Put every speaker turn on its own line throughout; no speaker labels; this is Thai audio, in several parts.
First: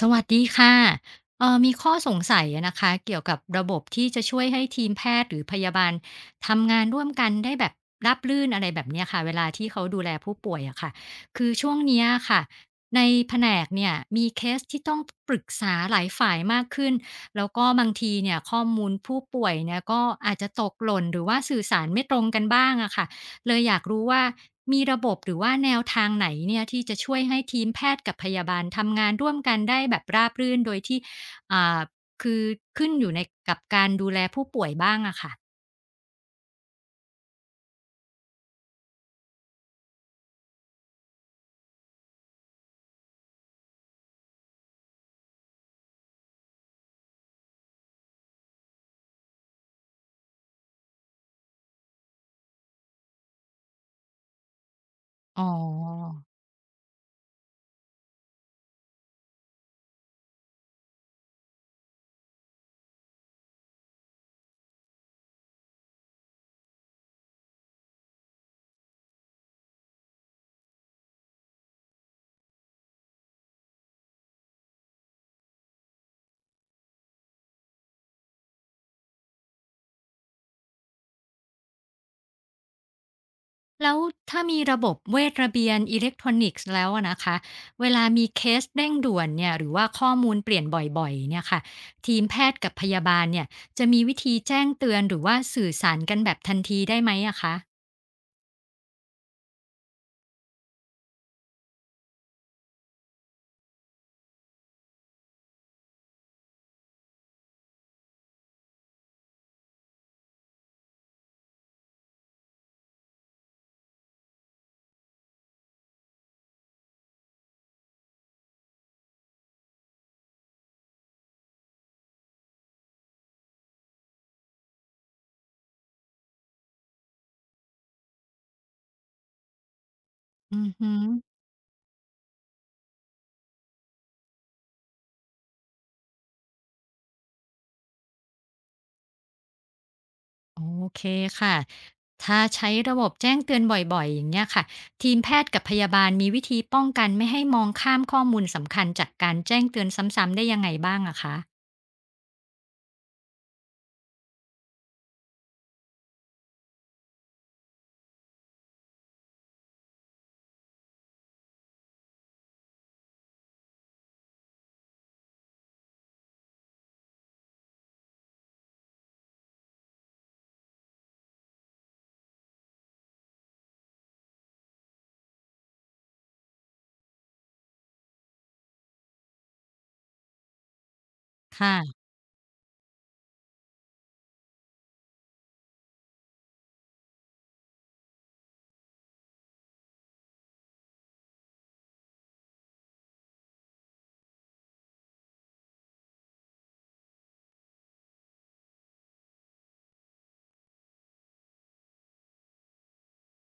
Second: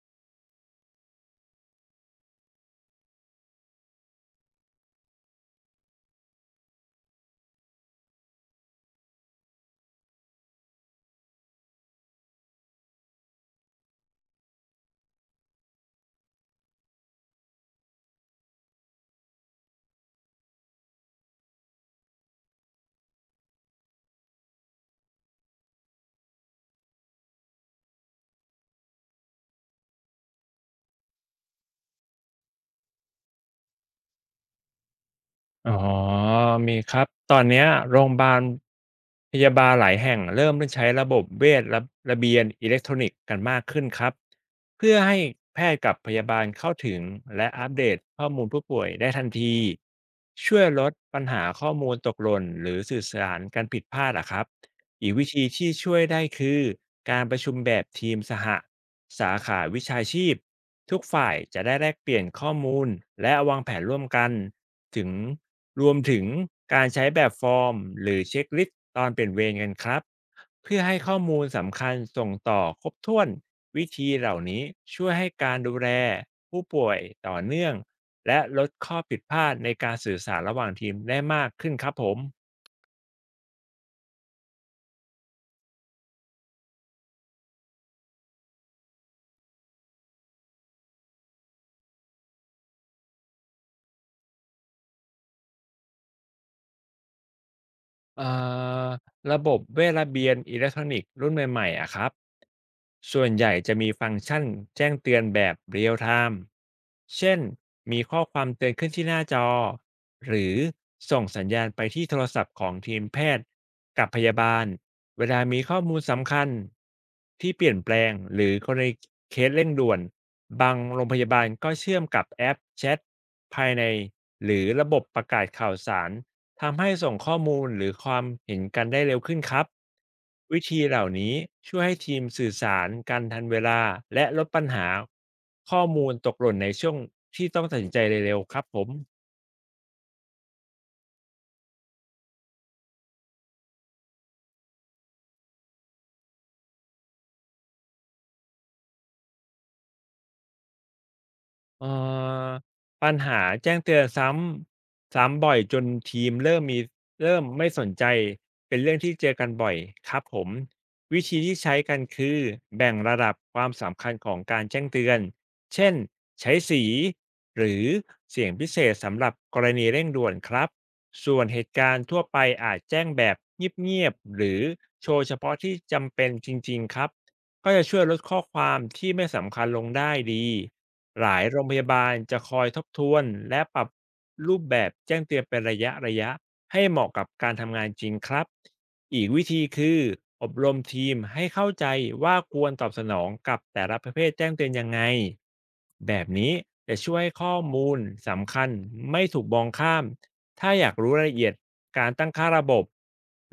สวัสดีค่ะมีข้อสงสัยอะนะคะเกี่ยวกับระบบที่จะช่วยให้ทีมแพทย์หรือพยาบาลทำงานร่วมกันได้แบบราบรื่นอะไรแบบเนี้ยค่ะเวลาที่เขาดูแลผู้ป่วยอะค่ะคือช่วงเนี้ยค่ะในแผนกเนี่ยมีเคสที่ต้องปรึกษาหลายฝ่ายมากขึ้นแล้วก็บางทีเนี่ยข้อมูลผู้ป่วยเนี่ยก็อาจจะตกหล่นหรือว่าสื่อสารไม่ตรงกันบ้างอะค่ะ เลยอยากรู้ว่ามีระบบหรือว่าแนวทางไหนเนี่ยที่จะช่วยให้ทีมแพทย์กับพยาบาลทำงานร่วมกันได้แบบราบรื่นโดยที่อ่าคือขึ้นอยู่ในกับการดูแลผู้ป่วยบ้างอะค่ะ
อ๋อ มีครับ ตอนเนี้ยโรงพยาบาลหลายแห่งเริ่มใช้ระบบเวชระเบียนอิเล็กทรอนิกส์กันมากขึ้นครับเพื่อให้แพทย์กับพยาบาลเข้าถึงและอัปเดตข้อมูลผู้ป่วยได้ทันทีช่วยลดปัญหาข้อมูลตกหล่นหรือสื่อสารกันผิดพลาดอะครับอีกวิ
อ๋
ธีที่ช่วย
อ
ได้คือการประชุมแบบทีมสห สาขาวิชาชีพทุกฝ่ายจะได้แลกเปลี่ยนข้อมูลและวางแผนร่วมกันถึงรวมถึงการใช้แบบฟอร์มหรือเช็คลิสต์ตอนเปลี่ยนเวรกันครับเพื่อให้ข้อมูลสำคัญส่งต่อครบถ้วนวิธีเหล่านี้ช่วยให้การดูแลผู้ป่วยต่อเนื่องและลดข้อผิดพลาดในการสื่อสารระหว่างทีมได้มากขึ้นครับผม
แล้วถ้ามีระบบเวชระเบียนอิเล็กทรอนิกส์แล้วอะนะคะเวลามีเคสเร่งด่วนเนี่ยหรือว่าข้อมูลเปลี่ยนบ่อยๆเนี่ยค่ะทีมแพทย์กับพยาบาลเนี่ยจะมีวิธีแจ้งเตือนหรือว่าสื่อสารกันแบบทันทีได้ไหมอะคะ
เอ่อระบบเวทระเบียนอิเล็กทรอนิกส์รุ่นใหม่ๆอะครับส่วนใหญ่จะมีฟังก์ชันแจ้งเตือนแบบเรียลไทม์เช่นมีข้อความเตือนขึ้นที่หน้าจอหรือส่งสัญญาณไปที่โทรศัพท์ของทีมแพทย์กับพยาบาล เวลามีข้อมูลสำคัญที่เปลี่ยนแปลงหรือกรณีเคสเร่งด่วนบางโรงพยาบาลก็เชื่อมกับแอปแชทภายในหรือระบบประกาศข่าวสาร ทำให้ส่งข้อมูลหรือความเห็นกันได้เร็วขึ้นครับวิ
อือ
ธี
ฮึ
เหล่านี้ช่วยให้ทีมสื่อสารกันทันเวลาและลดปัญหาข้อมูลตกหล่นในช่วงที่ต้องตัดสินใจเร็วๆครับผม
โอเคค่ะ ถ้าใช้ระบบแจ้งเตือนบ่อยๆอย่างเงี้ยค่ะทีมแพทย์กับพยาบาลมีวิธีป้องกันไม่ให้มองข้ามข้อมูลสำคัญจากการแจ้งเตือนซ้ำๆได้ยังไงบ้างอะคะ
เอ่อปัญหาแจ้งเตือนซ้ำบ่อยจนทีมเริ่มไม่สนใจเป็นเรื่องที่เจอกันบ่อยครับผมวิธีที่ใช้กันคือแบ่งระดับความสำคัญของการแจ้งเตือนเช่นใช้สีหรือเสียงพิเศษสำหรับกรณีเร่งด่วนครับส่วนเหตุการณ์ทั่วไปอาจแจ้งแบบเงียบๆหรือโชว์เฉพาะที่จำเป็นจริงๆครับก็จะช่วยลดข้อความที่ไม่สำคัญลงได้ดี หลายโรงพยา
ค่ะ
บาลจะคอยทบทวนและปรับรูปแบบแจ้งเตือนเป็นระยะให้เหมาะกับการทำงานจริงครับอีกวิธีคืออบรมทีมให้เข้าใจว่าควรตอบสนองกับแต่ละประเภทแจ้งเตือนยังไงแบบนี้จะช่วยให้ข้อมูลสำคัญไม่ถูกมองข้ามถ้าอยากรู้รายละเอียดการตั้งค่าระบบ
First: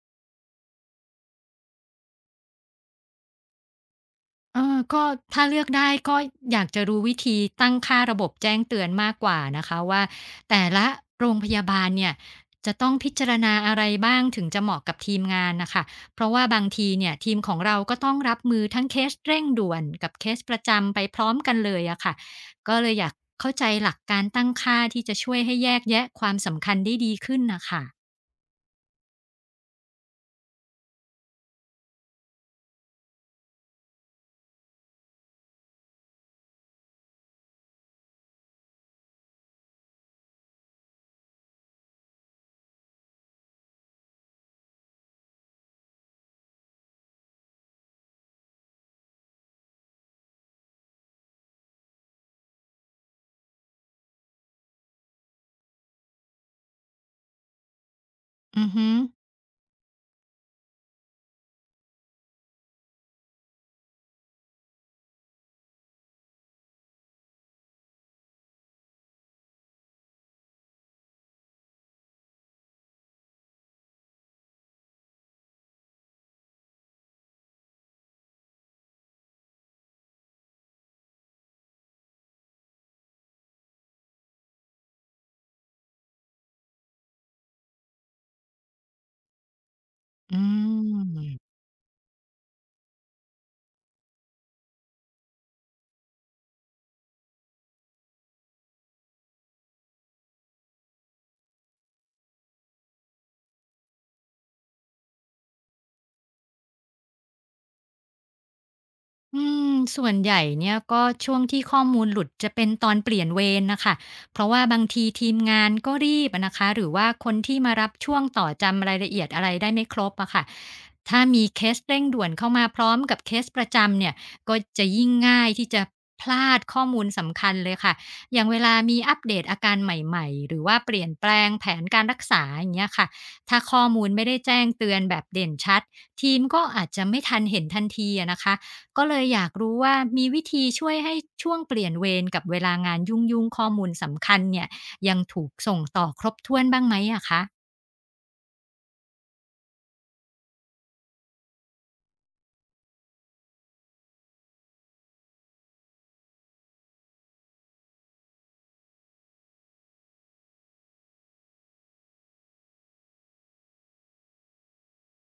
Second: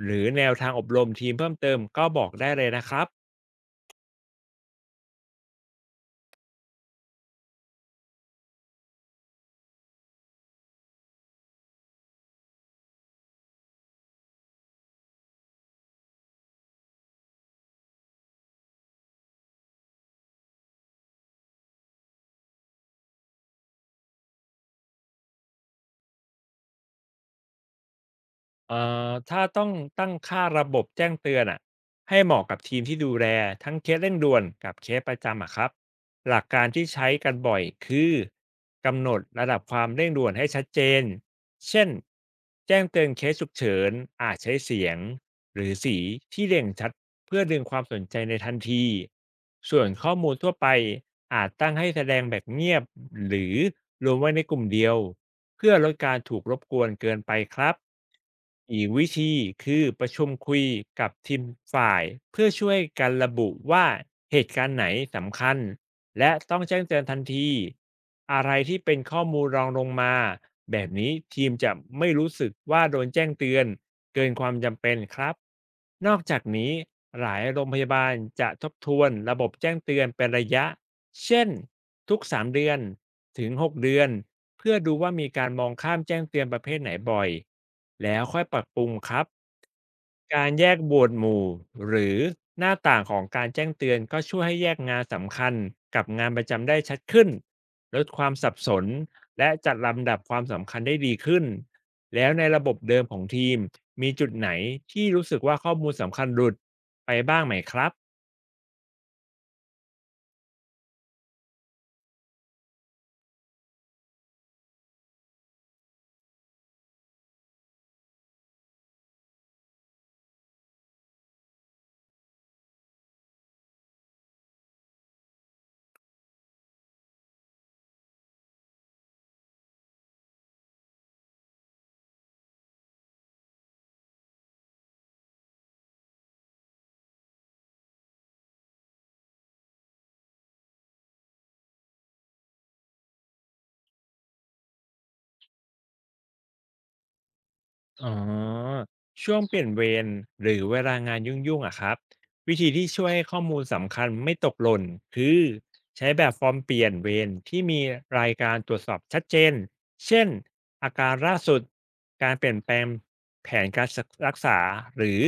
หรือแนวทางอบรมทีมเพิ่มเติมก็บอกได้เลยนะครับ
เออก็ถ้าเลือกได้ก็อยากจะรู้วิธีตั้งค่าระบบแจ้งเตือนมากกว่านะคะว่าแต่ละโรงพยาบาลเนี่ยจะต้องพิจารณาอะไรบ้างถึงจะเหมาะกับทีมงานนะคะเพราะว่าบางทีเนี่ยทีมของเราก็ต้องรับมือทั้งเคสเร่งด่วนกับเคสประจำไปพร้อมกันเลยอะค่ะก็เลยอยากเข้าใจหลักการตั้งค่าที่จะช่วยให้แยกแยะความสำคัญได้ดีขึ้นนะคะ
เอ่ถ้าต้องตั้งค่าระบบแจ้งเตือนอะให้เหมาะกับทีมที่ดูแลทั้งเคสเร่งด่วนกับเคสประจำอะครับ หลักการที่ใช้กันบ่อยคือกำหนดระดับความเร่งด่วนให้ชัดเจน เช่นแจ้งเตือนเคสฉุกเฉินอาจใช้เสียงหรือสีที่เร่งชัดเพื่อดึงความสนใจในทันที ส่วนข้อมูลทั่วไปอาจตั้งให้แสดงแบบเงียบหรือรวมไว้ในกลุ่มเดียวเพื่อลดการถูกรบกวนเกินไปครับ
อือ
อีก
ฮึ
วิธีคือประชุมคุยกับทีมฝ่ายเพื่อช่วยกันระบุว่าเหตุการณ์ไหนสำคัญ และต้องแจ้งเตือนทันทีอะไรที่เป็นข้อมูลรองลงมาแบบนี้ทีมจะไม่รู้สึกว่าโดนแจ้งเตือนเกินความจำเป็นครับนอกจากนี้หลายโรงพยาบาลจะทบทวนระบบแจ้งเตือนเป็นระยะเช่นทุก3 เดือนถึง6 เดือนเพื่อดูว่ามีการมองข้ามแจ้งเตือนประเภทไหนบ่อยแล้วค่อยปรับปรุงครับ
อื
การแยกหมวดหมู่
ม
หรือหน้าต่างของการแจ้งเตือนก็ช่วยให้แยกงานสำคัญกับงานประจำได้ชัดขึ้นลดความสับสนและจัดลำดับความสำคัญได้ดีขึ้นแล้วในระบบเดิมของทีมมีจุดไหนที่รู้สึกว่าข้อมูลสำคัญหลุดไปบ้างไหมครับ
อืมส่วนใหญ่เนี่ยก็ช่วงที่ข้อมูลหลุดจะเป็นตอนเปลี่ยนเวรนะคะเพราะว่าบางทีทีมงานก็รีบอะนะคะหรือว่าคนที่มารับช่วงต่อจำรายละเอียดอะไรได้ไม่ครบอะค่ะถ้ามีเคสเร่งด่วนเข้ามาพร้อมกับเคสประจำเนี่ยก็จะยิ่งง่ายที่จะพลาดข้อมูลสำคัญเลยค่ะอย่างเวลามีอัปเดตอาการใหม่ๆหรือว่าเปลี่ยนแปลงแผนการรักษาอย่างเงี้ยค่ะถ้าข้อมูลไม่ได้แจ้งเตือนแบบเด่นชัดทีมก็อาจจะไม่ทันเห็นทันทีอะนะคะ ก็เลยอยากรู้ว่ามีวิธีช่วยให้ช่วงเปลี่ยนเวรกับเวลางานยุ่งๆข้อมูลสำคัญเนี่ยยังถูกส่งต่อครบถ้วนบ้างไหมอะคะ
อ๋อช่วงเปลี่ยนเวรหรือเวลางานยุ่งๆอะครับวิธีที่ช่วยให้ข้อมูลสำคัญไม่ตกหล่นคือใช้แบบฟอร์มเปลี่ยนเวรที่มีรายการตรวจสอบชัดเจนเช่นอาการล่าสุดการเปลี่ยนแปลงแผนการรักษาหรือ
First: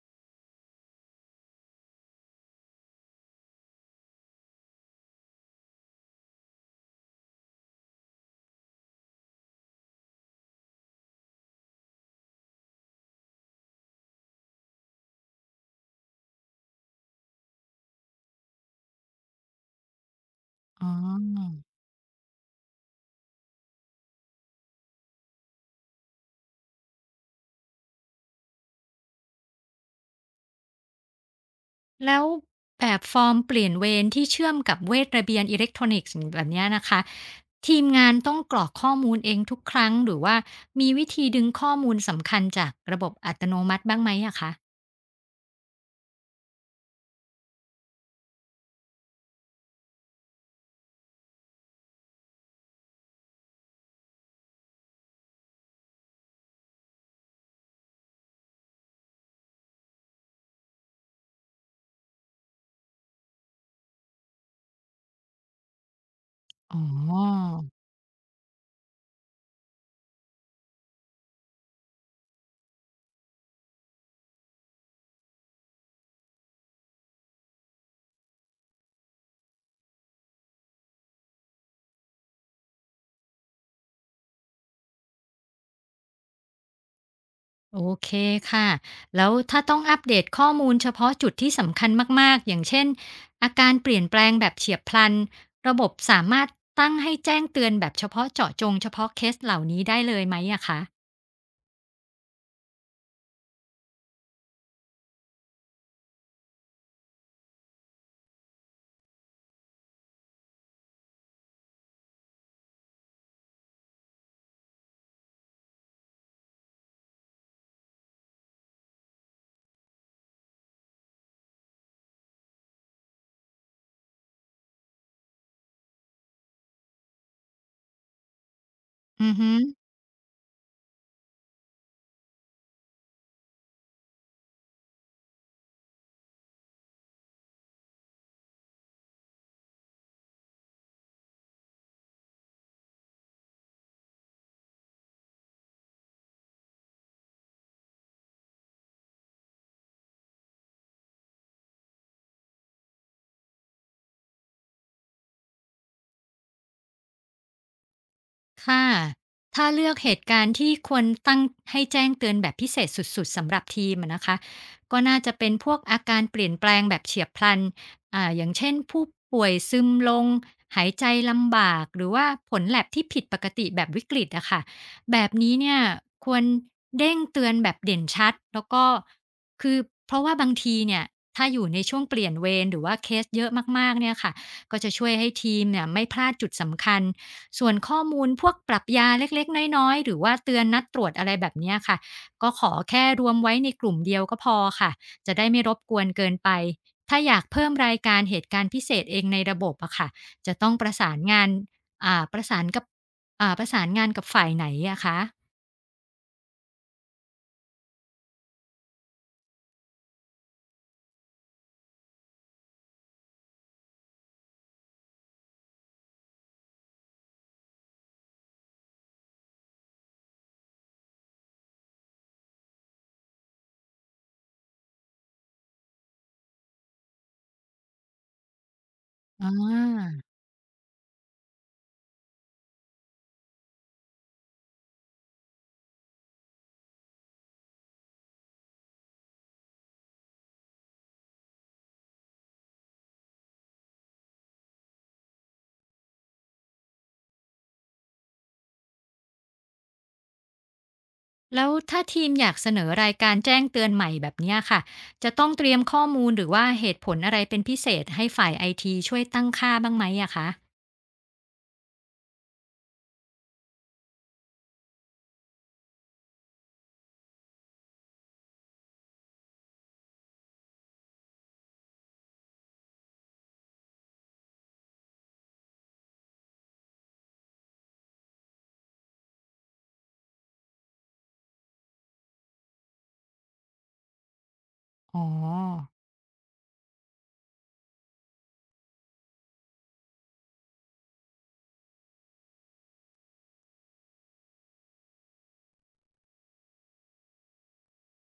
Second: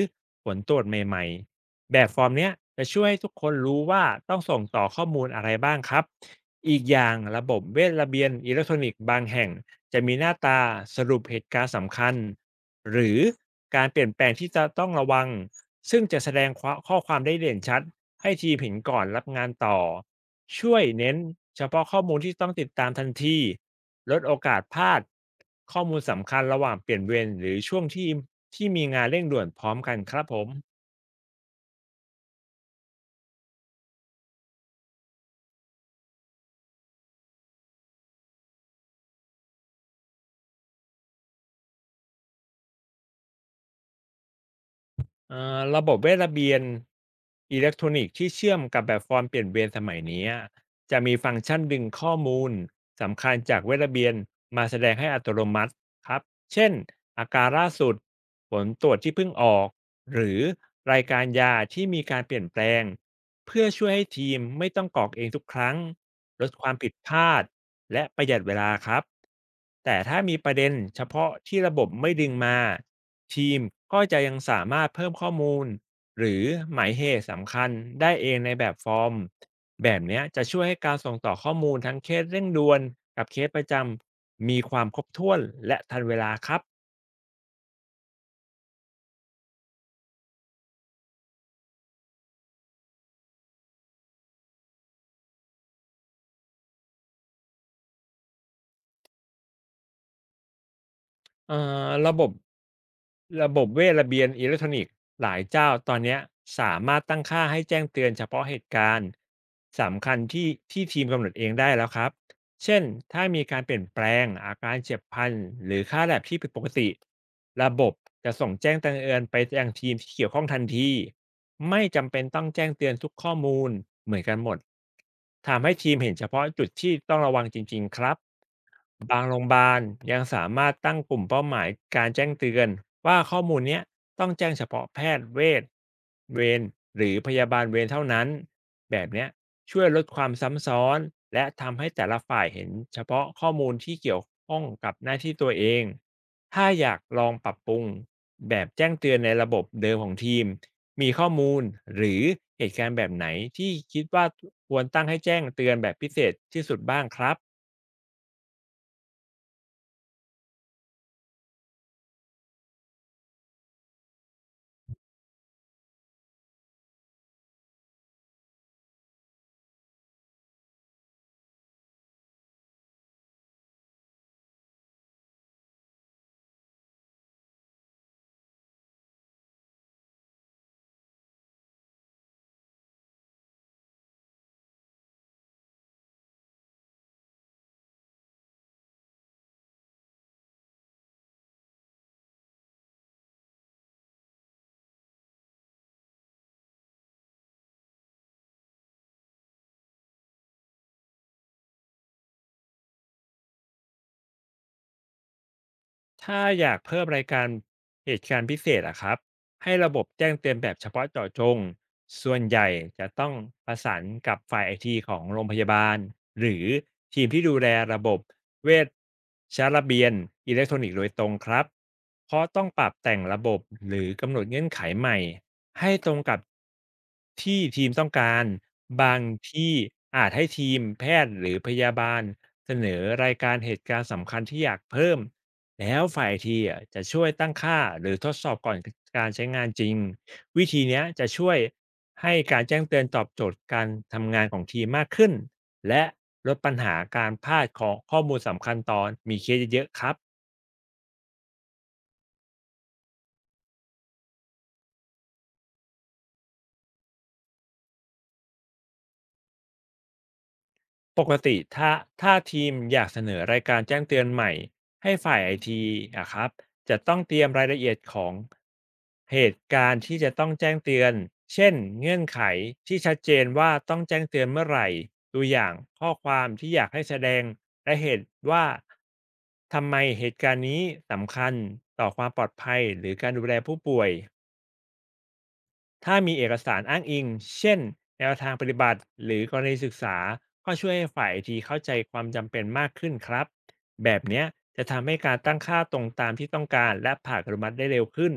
ผลตรวจใหม่ๆแบบฟอร์มเนี้ยจะช่วยให้ทุกคนรู้ว่าต้องส่งต่อข้อมูลอะไรบ้างครับอีกอย่างระบบเวชระเบียนอิเล็กทรอนิกส์บางแห่ง จะมีหน้าตาสรุปเหตุการณ์สำคัญหรือการเปลี่ยนแปลงที่จะต้องระวังซึ่งจะแสดงข้อความได้เด่นชัดให้ทีมเห็นก่อนรับงานต่อช่วย
อ๋
เน้น
อ
เฉพาะข้อมูลที่ต้องติดตามทันทีลดโอกาสพลาดข้อมูลสำคัญระหว่างเปลี่ยนเวรหรือช่วงที่มีงานเร่งด่วนพร้อมกันครับผม
แล้วแบบฟอร์มเปลี่ยนเวรที่เชื่อมกับเวทระเบียนอิเล็กทรอนิกส์แบบเนี้ยนะคะทีมงานต้องกรอกข้อมูลเองทุกครั้งหรือว่ามีวิธีดึงข้อมูลสำคัญจากระบบอัตโนมัติบ้างไหมอะคะ
ระบบเวทระเบียนอิเล็กทรอนิกส์ที่เชื่อมกับแบบฟอร์มเปลี่ยนเวรสมัยนี้จะมีฟังก์ชันดึงข้อมูลสำคัญจากเวทระเบียนมาแสดงให้อัตโนมัติครับเช่นอาการล่าสุดผลตรวจที่เพิ่งออกหรือรายการยาที่มีการเปลี่ยนแปลงเพื่อช่วยให้ทีมไม่ต้องกรอกเองทุกครั้งลดความ
อ๋
ผิดพลาด
อ
และประหยัดเวลาครับแต่ถ้ามีประเด็นเฉพาะที่ระบบไม่ดึงมา ทีมก็จะยังสามารถเพิ่มข้อมูลหรือหมายเหตุสำคัญได้เองในแบบฟอร์มแบบเนี้ยจะช่วยให้การส่งต่อข้อมูลทั้งเคสเร่งด่วนกับเคสประจำมีความครบถ้วนและทันเวลาครับ
โอเคค่ะ แล้วถ้าต้องอัปเดตข้อมูลเฉพาะจุดที่สำคัญมากๆ อย่างเช่นอาการเปลี่ยนแปลงแบบเฉียบพลัน ระบบสามารถตั้งให้แจ้งเตือนแบบเฉพาะเจาะจงเฉพาะเคสเหล่านี้ได้เลยไหมอะคะ
เอ่อระบบระบบเวทระเบียนอิเล็กทรอนิกส์หลายเจ้าตอนเนี้ยสามารถตั้งค่าให้แจ้งเตือนเฉพาะเหตุการณ์สำคัญที่ทีมกำหนดเองได้แล้วครับเช่นถ้ามีการเปลี่ยนแปลงอาการเจ็บพลันหรือค่า Lab ที่ผิดปกติระบบจะส่งแจ้งเตือนไปยังทีมที่เกี่ยวข้องทันทีไม่จำเป็นต้องแจ้งเตือนทุกข้อมูลเหมือนกันหมดทำให้ทีมเห็นเฉพาะจุดที่ต้องระวังจริงๆครับ บาง
อื
โร
อ
งพ
ฮึ
ยาบาลยังสามารถตั้งกลุ่มเป้าหมายการแจ้งเตือนว่าข้อมูลเนี้ยต้องแจ้งเฉพาะแพทย์เวชเวรหรือพยาบาลเวรเท่านั้นแบบเนี้ยช่วยลดความซ้ำซ้อนและทำให้แต่ละฝ่ายเห็นเฉพาะข้อมูลที่เกี่ยวข้องกับหน้าที่ตัวเองถ้าอยากลองปรับปรุงแบบแจ้งเตือนในระบบเดิมของทีมมีข้อมูลหรือเหตุการณ์แบบไหนที่คิดว่าควรตั้งให้แจ้งเตือนแบบพิเศษที่สุดบ้างครับ
ค่ะถ้าเลือกเหตุการณ์ที่ควรตั้งให้แจ้งเตือนแบบพิเศษสุดๆสำหรับทีมอะนะคะก็น่าจะเป็นพวกอาการเปลี่ยนแปลงแบบเฉียบพลันอย่างเช่นผู้ป่วยซึมลง หายใจลำบาก หรือว่าผลแลบที่ผิดปกติแบบวิกฤตอะค่ะแบบนี้เนี่ยควรเด้งเตือนแบบเด่นชัดแล้วก็คือเพราะว่าบางทีเนี่ยถ้าอยู่ในช่วงเปลี่ยนเวรหรือว่าเคสเยอะมากๆเนี่ยค่ะก็จะช่วยให้ทีมเนี่ยไม่พลาดจุดสำคัญ ส่วนข้อมูลพวกปรับยาเล็กๆน้อยๆหรือว่าเตือนนัดตรวจอะไรแบบเนี้ยค่ะก็ขอแค่รวมไว้ในกลุ่มเดียวก็พอค่ะจะได้ไม่รบกวนเกินไปถ้าอยากเพิ่มรายการเหตุการณ์พิเศษเองในระบบอะค่ะจะต้องประสานงานอ่าประสานกับประสานงานกับฝ่ายไหนอะคะ
ถ้าอยากเพิ่มรายการเหตุการณ์พิเศษอะครับให้ระบบแจ้งเตือนแบบเฉพาะเจาะจงส่วนใหญ่จะต้องประสานกับฝ่ายไอทีของโรงพยาบาลหรือทีมที่ดูแลระบบเวชระเบียนอิเล็กทรอนิกส์โดยตรงครับเพราะต้องปรับแต่งระบบหรือกำหนดเงื่อนไขใหม่ให้ตรงกับที่ทีมต้องการบาง
อ
ที่
า
อาจให้ทีมแพทย์หรือพยาบาลเสนอรายการเหตุการณ์สำคัญที่อยากเพิ่ม แล้วฝ่ายทีอะจะช่วยตั้งค่าหรือทดสอบก่อนการใช้งานจริงวิธีเนี้ยจะช่วยให้การแจ้งเตือนตอบโจทย์การทำงานของทีมมากขึ้นและลดปัญหาการพลาดของข้อมูลสำคัญตอนมีเคสเยอะๆครับ
แล้วถ้าทีมอยากเสนอรายการแจ้งเตือนใหม่แบบเนี้ยค่ะจะต้องเตรียมข้อมูลหรือว่าเหตุผลอะไรเป็นพิเศษให้ฝ่ายไอทีช่วยตั้งค่าบ้างไหมอะคะ
ปกติถ้าทีมอยากเสนอรายการแจ้งเตือนใหม่ให้ฝ่ายไอทีอะครับจะต้องเตรียมรายละเอียดของเหตุการณ์ที่จะต้องแจ้งเตือนเช่นเงื่อนไขที่ชัดเจนว่าต้องแจ้งเตือนเมื่อไหร่ตัวอย่างข้อความที่อยากให้แสดงและเหตุว่าทำไมเหตุการณ์นี้สำคัญต่อความปลอดภัยหรือการดูแลผู้ป่วย
อ๋อ
ถ้ามีเอกสารอ้างอิง เช่นแนวทางปฏิบัติ หรือกรณีศึกษา ก็ช่วยให้ฝ่ายไอทีเข้าใจความจำเป็นมากขึ้นครับ แบบเนี้ยจะทำให้การตั้งค่าตรงตามที่ต้องการและผ่านอนุมัติได้เร็วขึ้น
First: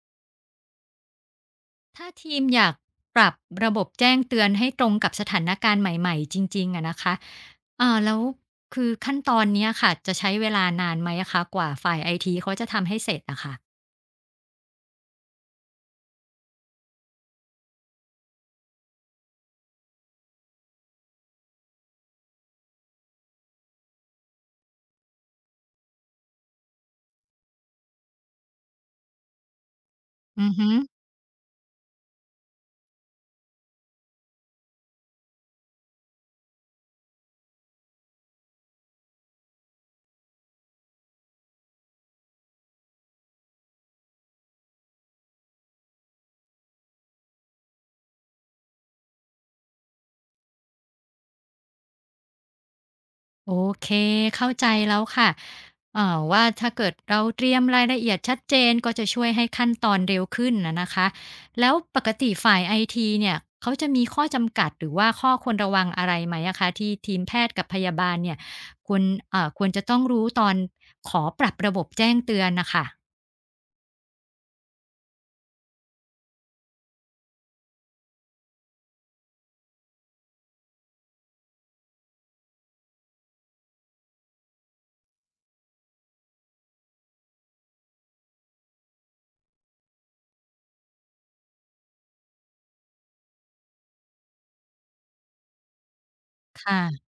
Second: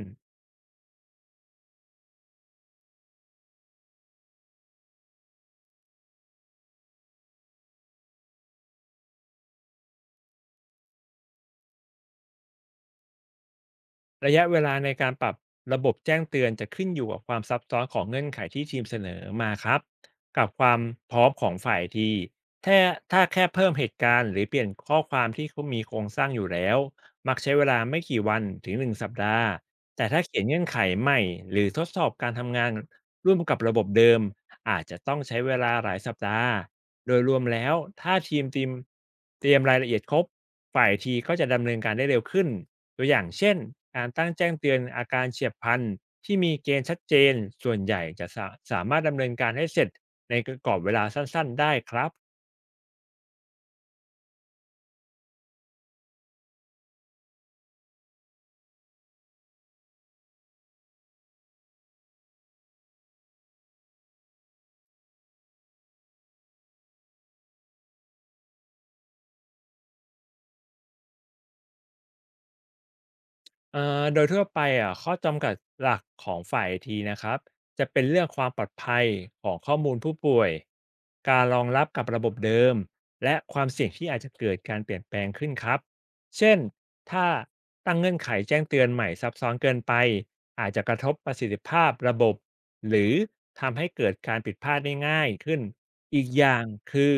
ถ้าทีมอยากปรับระบบแจ้งเตือนให้ตรงกับสถานการณ์ใหม่ๆจริงๆอะนะคะเอ่า แล้วคือขั้นตอนเนี้ยค่ะจะใช้เวลานานไหมอะคะ กว่าฝ่ายไอทีเขาจะทำให้เสร็จอะค่ะ
ระยะเวลาในการปรับระบบแจ้งเตือนจะขึ้นอยู่กับความซับซ้อนของเงื่อนไขที่ทีมเสนอมาครับกับความพร้อมของฝ่ายทีถ้าถ้าแค่เพิ่มเหตุการณ์หรือเปลี่ยนข้อความที่เขามีโครงสร้างอยู่แล้วมักใช้เวลาไม่กี่วันถึงหนึ่งสัปดาห์แต่ถ้าเขียน
อือ
เงื่อน
ฮึ
ไขใหม่หรือทดสอบการทำงานร่วมกับระบบเดิมอาจจะต้องใช้เวลาหลายสัปดาห์โดยรวมแล้วถ้าทีมเตรียมรายละเอียดครบฝ่ายทีก็จะดำเนินการได้เร็วขึ้น ตัวอย่างเช่นการตั้งแจ้งเตือนอาการเฉียบพลันที่มีเกณฑ์ชัดเจนส่วนใหญ่จะสามารถดำเนินการให้เสร็จในกรอบเวลาสั้นๆได้ครับ
โอเคเข้าใจแล้วค่ะว่าถ้าเกิดเราเตรียมรายละเอียดชัดเจนก็จะช่วยให้ขั้นตอนเร็วขึ้นอะนะคะแล้วปกติฝ่ายไอทีเนี่ยเขาจะมีข้อจำกัดหรือว่าข้อควรระวังอะไรไหมอะคะที่ทีมแพทย์กับพยาบาลเนี่ยควรควรจะต้องรู้ตอนขอปรับระบบแจ้งเตือนน่ะค่ะ
โดยทั่วไปอะข้อจำกัดหลักของฝ่ายไอทีนะครับจะเป็นเรื่องความปลอดภัยของข้อมูลผู้ป่วยการรองรับกับระบบเดิมและความเสี่ยงที่อาจจะเกิดการเปลี่ยนแปลงขึ้นครับเช่นถ้าตั้งเงื่อนไขแจ้งเตือนใหม่ซับซ้อนเกินไปอาจจะกระทบประสิทธิภาพระบบหรือทำให้เกิดการผิดพลาดได้ง่ายขึ้นอีกอย่างคื
ค่ะ
อ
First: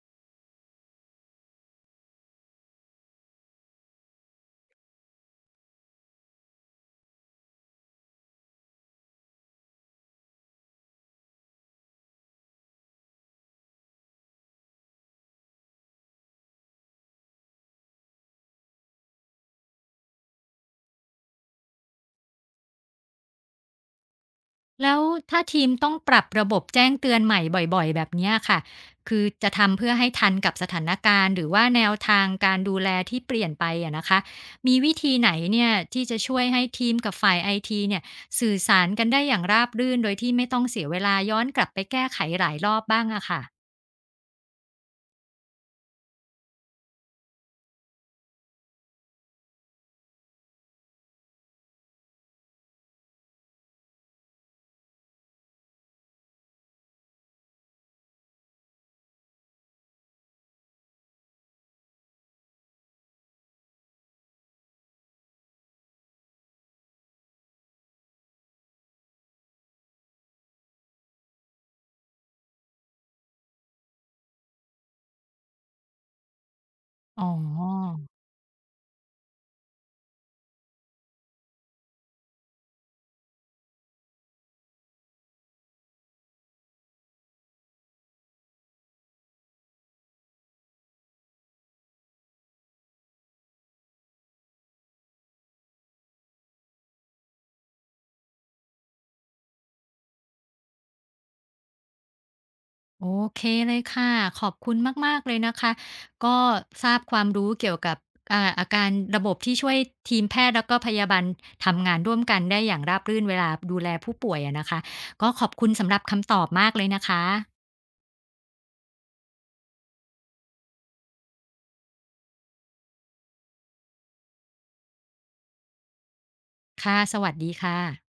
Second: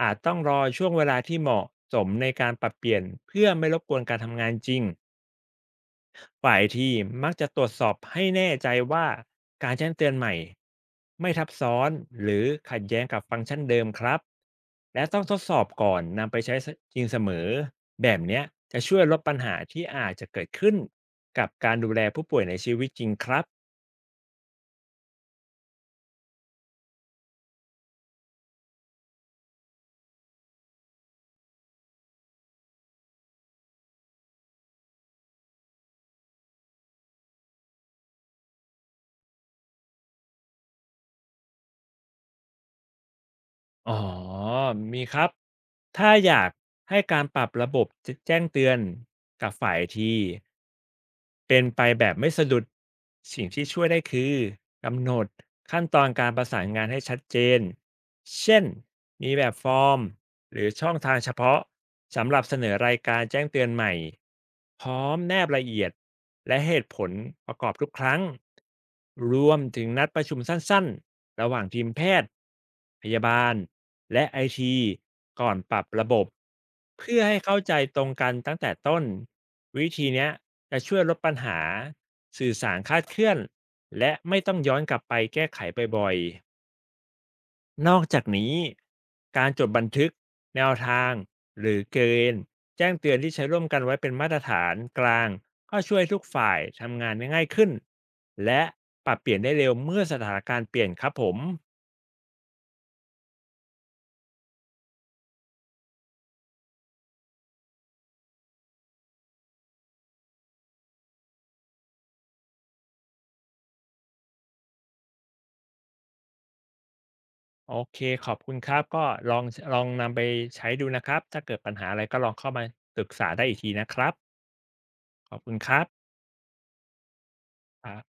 อาจต้องรอช่วงเวลาที่เหมาะสมในการปรับเปลี่ยนเพื่อไม่รบกวนการทำงานจริง ฝ่ายทีมมักจะตรวจสอบให้แน่ใจว่าการแจ้งเตือนใหม่ไม่ทับซ้อนหรือขัดแย้งกับฟังก์ชันเดิมครับและต้องทดสอบก่อนนำไปใช้จริงเสมอแบบเนี้ยจะช่วยลดปัญหาที่อาจจะเกิดขึ้นกับการดูแลผู้ป่วยในชีวิตจริงครับ
แล้วถ้าทีมต้องปรับระบบแจ้งเตือนใหม่บ่อยๆแบบเนี้ยค่ะคือจะทำเพื่อให้ทันกับสถานการณ์หรือว่าแนวทางการดูแลที่เปลี่ยนไปอะนะคะมีวิธีไหนเนี่ยที่จะช่วยให้ทีมกับฝ่ายไอทีเนี่ยสื่อสารกันได้อย่างราบรื่นโดยที่ไม่ต้องเสียเวลาย้อนกลับไปแก้ไขหลายรอบบ้างอะค่ะ
อ๋อ มีครับ ถ้าอยากให้การปรับระบบจะแจ้งเตือนกับฝ่ายที่เป็นไปแบบไม่สะดุด สิ่งที่ช่วยได้คือกำหนดขั้นตอนการประสานงานให้ชัดเจน เช่น มีแบบฟอร์มหรือช่องทางเฉพาะสำหรับเสนอรายการแจ้งเตือนใหม่ พร้อมแนบละเอียดและเหตุผลประกอบทุกครั้ง รวมถึงนัดประชุมสั้นๆ ระหว่างทีมแพทย์ พยาบาล และไอทีก่อนปรับระบบเพื่อ
อ๋อ
ให้เข้าใจตรงกันตั้งแต่ต้นวิธีเนี้ยจะช่วยลดปัญหาสื่อสารคลาดเคลื่อนและไม่ต้องย้อนกลับไปแก้ไขบ่อยๆ นอกจากนี้การจดบันทึกแนวทางหรือเกณฑ์แจ้งเตือนที่ใช้ร่วมกันไว้เป็นมาตรฐานกลางก็ช่วยให้ทุกฝ่ายทำงานได้ง่ายขึ้นและปรับเปลี่ยนได้เร็วเมื่อสถานการณ์เปลี่ยนครับผม
โอเคเลยค่ะขอบคุณมากๆเลยนะคะก็ทราบความรู้เกี่ยวกับอาการระบบที่ช่วยทีมแพทย์แล้วก็พยาบาลทำงานร่วมกันได้อย่างราบรื่นเวลาดูแลผู้ป่วยอะนะคะก็ขอบคุณสำหรับคำตอบมากเลยนะคะ
โอเคขอบคุณครับก็ลองลองนำไปใช้ดูนะครับถ้าเกิดปัญหาอะไรก็ลองเข้ามาปรึกษาได้อีกทีนะครับขอบคุณครับ
ค่ะสวัสดีค่ะ